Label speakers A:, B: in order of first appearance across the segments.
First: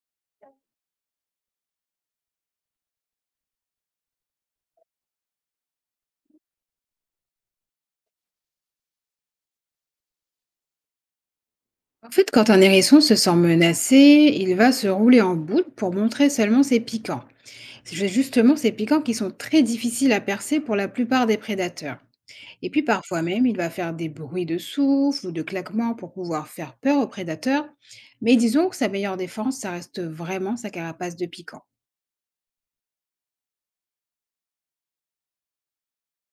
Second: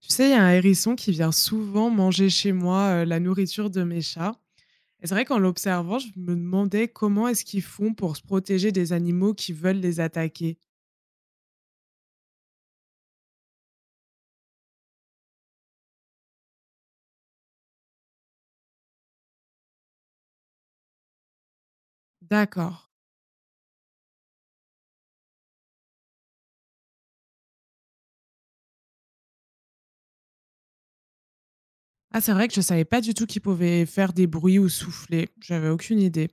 A: Tu sais, il y a un hérisson qui vient souvent manger chez moi la nourriture de mes chats. Et c'est vrai qu'en l'observant, je me demandais comment est-ce qu'ils font pour se protéger des animaux qui veulent les attaquer.
B: En fait, quand un hérisson se sent menacé, il va se rouler en boule pour montrer seulement ses piquants. C'est justement ces piquants qui sont très difficiles à percer pour la plupart des prédateurs. Et
A: D'accord.
B: puis parfois même, il va faire des bruits de souffle ou de claquements pour pouvoir faire peur aux prédateurs. Mais disons que sa meilleure défense, ça reste vraiment sa carapace de piquants.
A: Ah, c'est vrai que je savais pas du tout qu'ils pouvaient faire des bruits ou souffler. J'avais aucune idée.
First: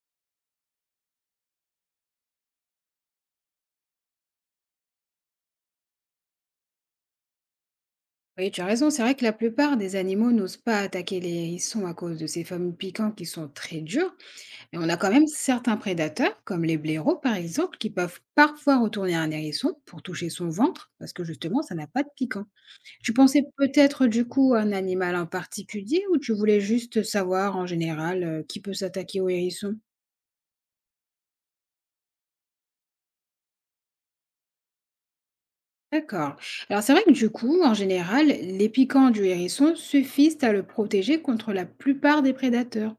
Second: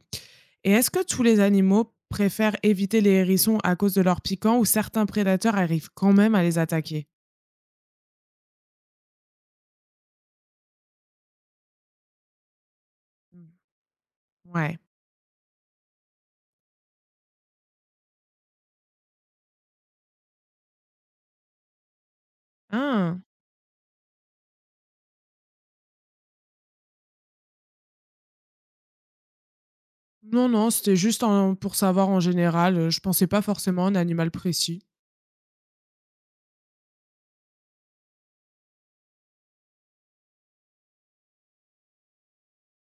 A: Et est-ce que tous les animaux préfèrent éviter les hérissons à cause de leur piquant ou certains prédateurs arrivent quand même à les attaquer?
B: Oui, tu as raison, c'est vrai que la plupart des animaux n'osent pas attaquer les hérissons à cause de ces fameux piquants qui
A: Hmm.
B: sont très durs. Et
A: Ouais.
B: on a quand même certains prédateurs, comme les blaireaux par exemple, qui peuvent parfois retourner un hérisson pour toucher son ventre, parce que justement, ça n'a pas de piquant. Tu
A: Ah.
B: pensais peut-être du coup à un animal en particulier ou tu voulais juste savoir en général qui peut s'attaquer au hérisson.
A: Non, non, c'était juste pour savoir en général. Je pensais pas forcément à un animal précis.
B: D'accord. Alors c'est vrai que du coup, en général, les piquants du hérisson suffisent à le protéger contre la plupart des prédateurs.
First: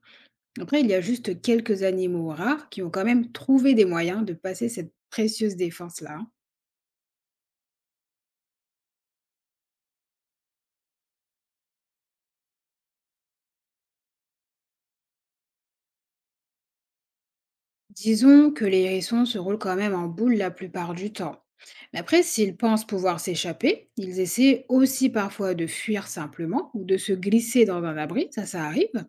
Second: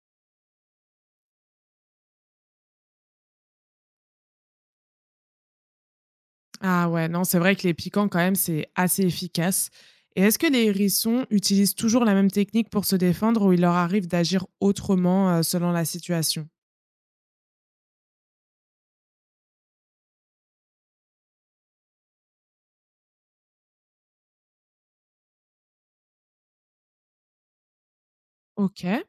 B: Après, il y a juste quelques animaux rares qui ont quand même trouvé des moyens de passer cette précieuse défense-là, hein.
A: Ah ouais, non, c'est vrai que les piquants, quand même, c'est assez efficace. Et est-ce que les hérissons utilisent toujours la même technique pour se défendre ou il leur arrive d'agir autrement selon la situation?
B: Disons que les hérissons se roulent quand même en boule la plupart du temps. Mais après, s'ils pensent pouvoir s'échapper, ils essaient aussi parfois de fuir simplement ou de se glisser dans un abri, ça ça
A: Ok.
B: arrive.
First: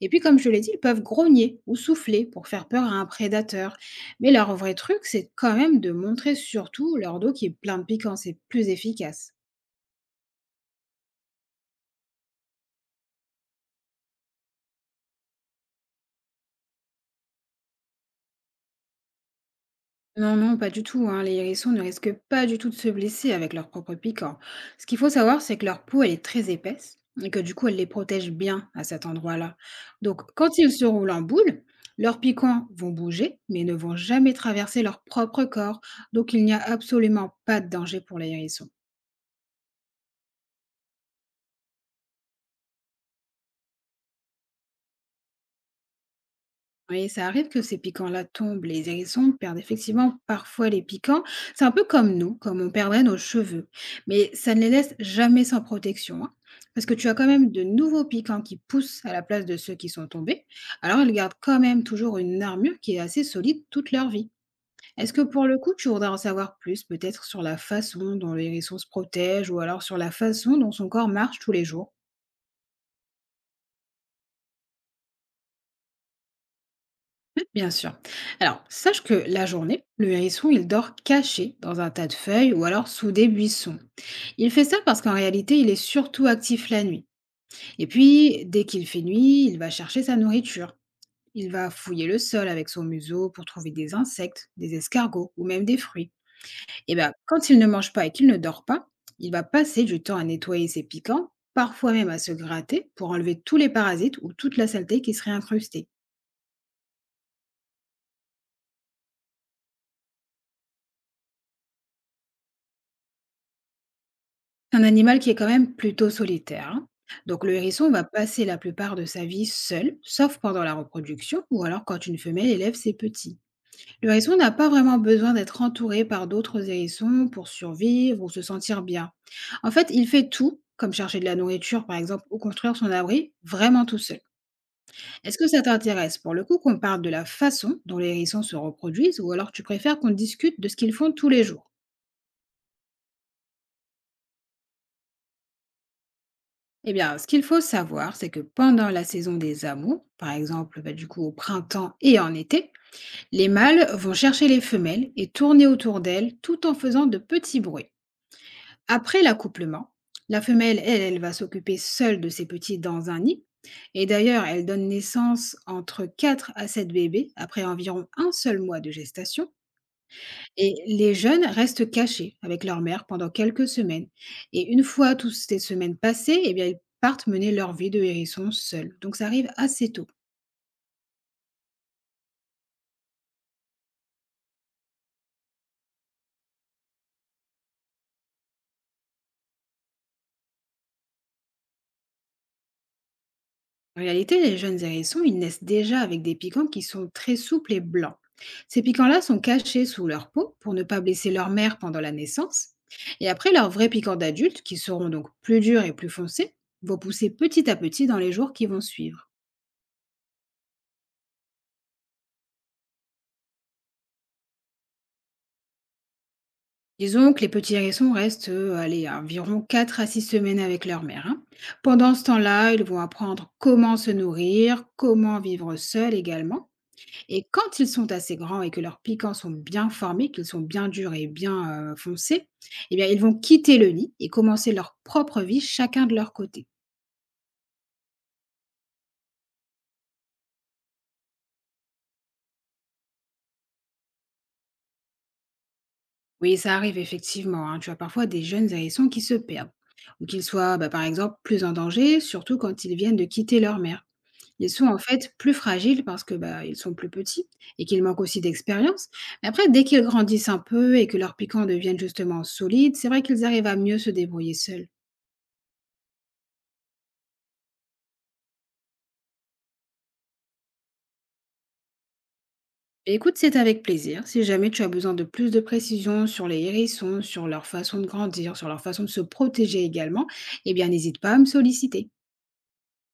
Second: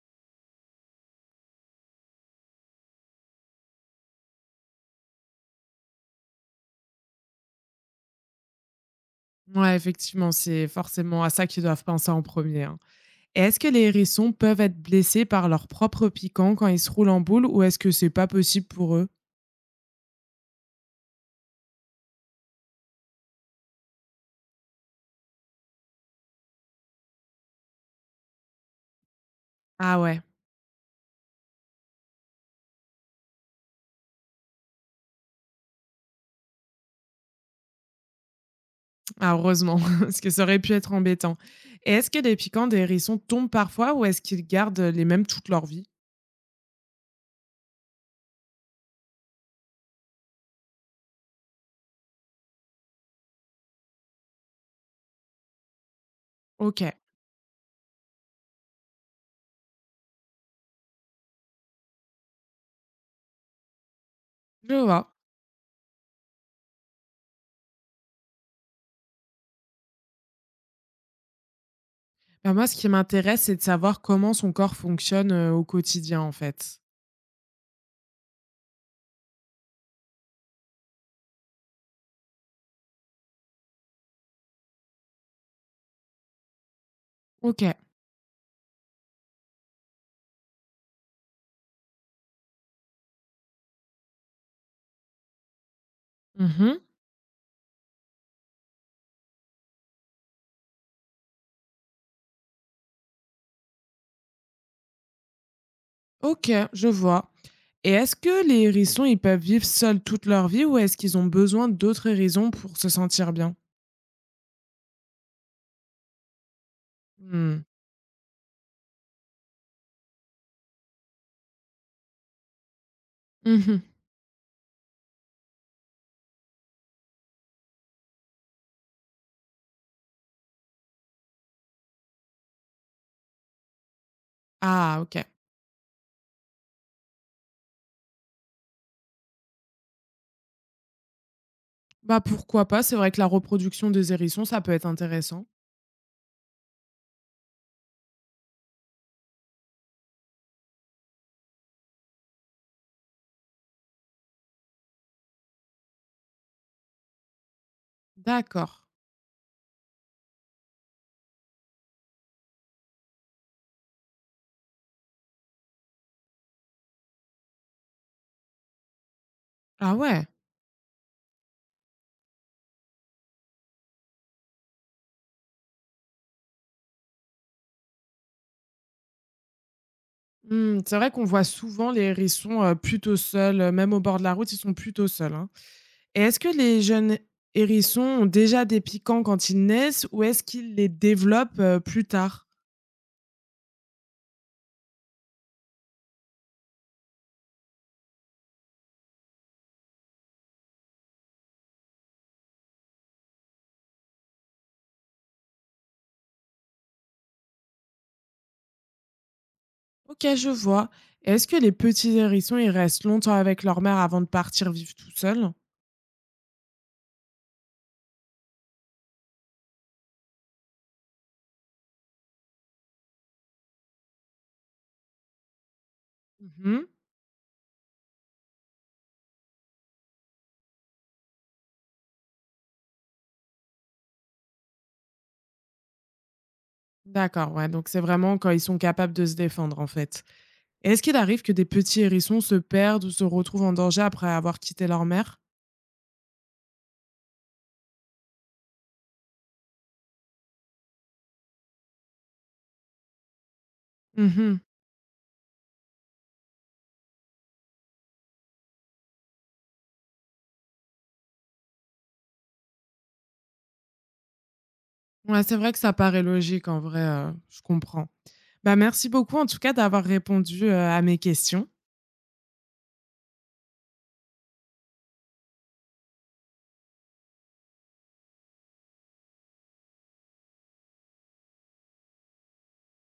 B: Et puis comme je l'ai dit, ils peuvent grogner ou souffler pour faire peur à un prédateur. Mais leur vrai truc, c'est quand même de montrer surtout leur dos qui est plein de piquants, c'est plus efficace.
A: Ouais, effectivement, c'est forcément à ça qu'ils doivent penser en premier, hein. Et est-ce que les hérissons peuvent être blessés par leur propre piquant quand ils se roulent en boule ou est-ce que c'est pas possible pour eux?
B: Non, non, pas du tout, hein. Les hérissons ne risquent pas du tout de se blesser avec leur propre piquant. Ce qu'il faut savoir, c'est que leur peau, elle est très épaisse et que du coup, elle les protège bien à cet endroit-là.
A: Ah
B: Donc,
A: ouais,
B: quand ils se roulent en boule, leurs piquants vont bouger, mais ne vont jamais traverser leur propre corps. Donc, il n'y a absolument pas de danger pour les hérissons.
A: ah, heureusement, parce que ça aurait pu être embêtant. Et est-ce que les piquants des hérissons tombent parfois ou est-ce qu'ils gardent les mêmes toute leur vie?
B: Oui, ça arrive que ces piquants-là tombent. Les hérissons perdent effectivement parfois les piquants. C'est un peu comme nous, comme on perdrait nos cheveux. Mais ça ne les laisse jamais sans protection, hein.
A: Ok,
B: Parce que tu as quand même de nouveaux piquants qui poussent à la place de ceux qui sont tombés. Alors, ils gardent quand même toujours une armure qui est assez solide toute leur vie.
A: je vois.
B: Est-ce que pour le coup, tu voudrais en savoir plus, peut-être sur la façon dont le hérisson se protège ou alors sur la façon dont son corps marche tous les jours?
A: Bah, moi, ce qui m'intéresse, c'est de savoir comment son corps fonctionne, au quotidien, en fait.
B: Bien sûr. Alors, sache que la journée, le hérisson, il dort caché dans un tas de feuilles ou alors sous des buissons. Il fait ça parce qu'en réalité, il est surtout actif la nuit.
A: OK.
B: Et puis, dès qu'il fait nuit, il va chercher sa nourriture. Il va fouiller le sol avec son museau pour trouver des insectes, des escargots ou même des fruits.
A: Mmh.
B: Et bien, quand il ne mange pas et qu'il ne dort pas, il va passer du temps à nettoyer ses piquants, parfois même à se gratter pour enlever tous les parasites ou toute la saleté qui serait incrustée.
A: OK, je vois. Et est-ce que les hérissons, ils peuvent vivre seuls toute leur vie ou est-ce qu'ils ont besoin d'autres hérissons pour se sentir bien?
B: Un animal qui est quand même plutôt solitaire, hein. Donc le
A: Mmh.
B: hérisson va Mhm. passer la plupart de sa vie seul, sauf pendant la reproduction ou alors quand une femelle élève ses petits.
A: Mmh.
B: Le hérisson n'a pas vraiment besoin d'être entouré par d'autres hérissons pour survivre ou se sentir bien. En fait, il fait tout, comme chercher de la nourriture par exemple ou construire son abri, vraiment tout seul.
A: Ah OK.
B: Est-ce que ça t'intéresse pour le coup qu'on parle de la façon dont les hérissons se reproduisent ou alors tu préfères qu'on discute de ce qu'ils font tous les jours?
A: Bah, pourquoi pas? C'est vrai que la reproduction des hérissons, ça peut être intéressant.
B: Eh bien, ce qu'il faut savoir, c'est que pendant la saison des amours, par exemple, bah, du coup au printemps et en été, les mâles vont chercher les femelles et tourner autour d'elles tout en faisant de petits bruits.
A: D'accord.
B: Après l'accouplement, la femelle, elle, elle va s'occuper seule de ses petits dans un nid. Et d'ailleurs, elle donne naissance entre 4 à 7 bébés après environ un seul mois de gestation.
A: Ah ouais?
B: Et les jeunes restent cachés avec leur mère pendant quelques semaines. Et une fois toutes ces semaines passées, eh bien, ils partent mener leur vie de hérisson seuls. Donc ça arrive assez tôt.
A: Mmh, c'est vrai qu'on voit souvent les hérissons, plutôt seuls, même au bord de la route, ils sont plutôt seuls, hein. Et est-ce que les jeunes hérissons ont déjà des piquants quand ils naissent ou est-ce qu'ils les développent, plus tard?
B: En réalité, les jeunes hérissons, ils naissent déjà avec des piquants qui sont très souples et blancs. Ces piquants-là sont cachés sous leur peau pour ne pas blesser leur mère pendant la naissance. Et après, leurs vrais piquants d'adultes, qui seront donc plus durs et plus foncés, vont pousser petit à petit dans les jours qui vont suivre.
A: OK, je vois. Et est-ce que les petits hérissons, ils restent longtemps avec leur mère avant de partir vivre tout seuls?
B: Disons que les petits hérissons restent, allez, à environ 4 à 6 semaines avec leur mère, hein. Pendant ce temps-là, ils vont apprendre comment se nourrir, comment vivre seuls également.
A: Mmh.
B: Et quand ils sont assez grands et que leurs piquants sont bien formés, qu'ils sont bien durs et bien foncés, eh bien, ils vont quitter le nid et commencer leur propre vie chacun de leur côté.
A: D'accord, ouais, donc c'est vraiment quand ils sont capables de se défendre, en fait. Et est-ce qu'il arrive que des petits hérissons se perdent ou se retrouvent en danger après avoir quitté leur mère?
B: Oui, ça arrive effectivement, hein. Tu as parfois des jeunes hérissons qui se perdent ou qu'ils soient, bah, par exemple, plus en danger, surtout quand ils viennent de quitter leur mère.
A: Mmh.
B: Ils sont en fait plus fragiles parce que bah, ils sont plus petits et qu'ils manquent aussi d'expérience. Mais après, dès qu'ils grandissent un peu et que leurs piquants deviennent justement solides, c'est vrai qu'ils arrivent à mieux se débrouiller seuls.
A: Ouais, c'est vrai que ça paraît logique en vrai, je comprends. Bah, merci beaucoup en tout cas d'avoir répondu, à mes questions.
B: Écoute, c'est avec plaisir. Si jamais tu as besoin de plus de précisions sur les hérissons, sur leur façon de grandir, sur leur façon de se protéger également, eh bien, n'hésite pas à me solliciter.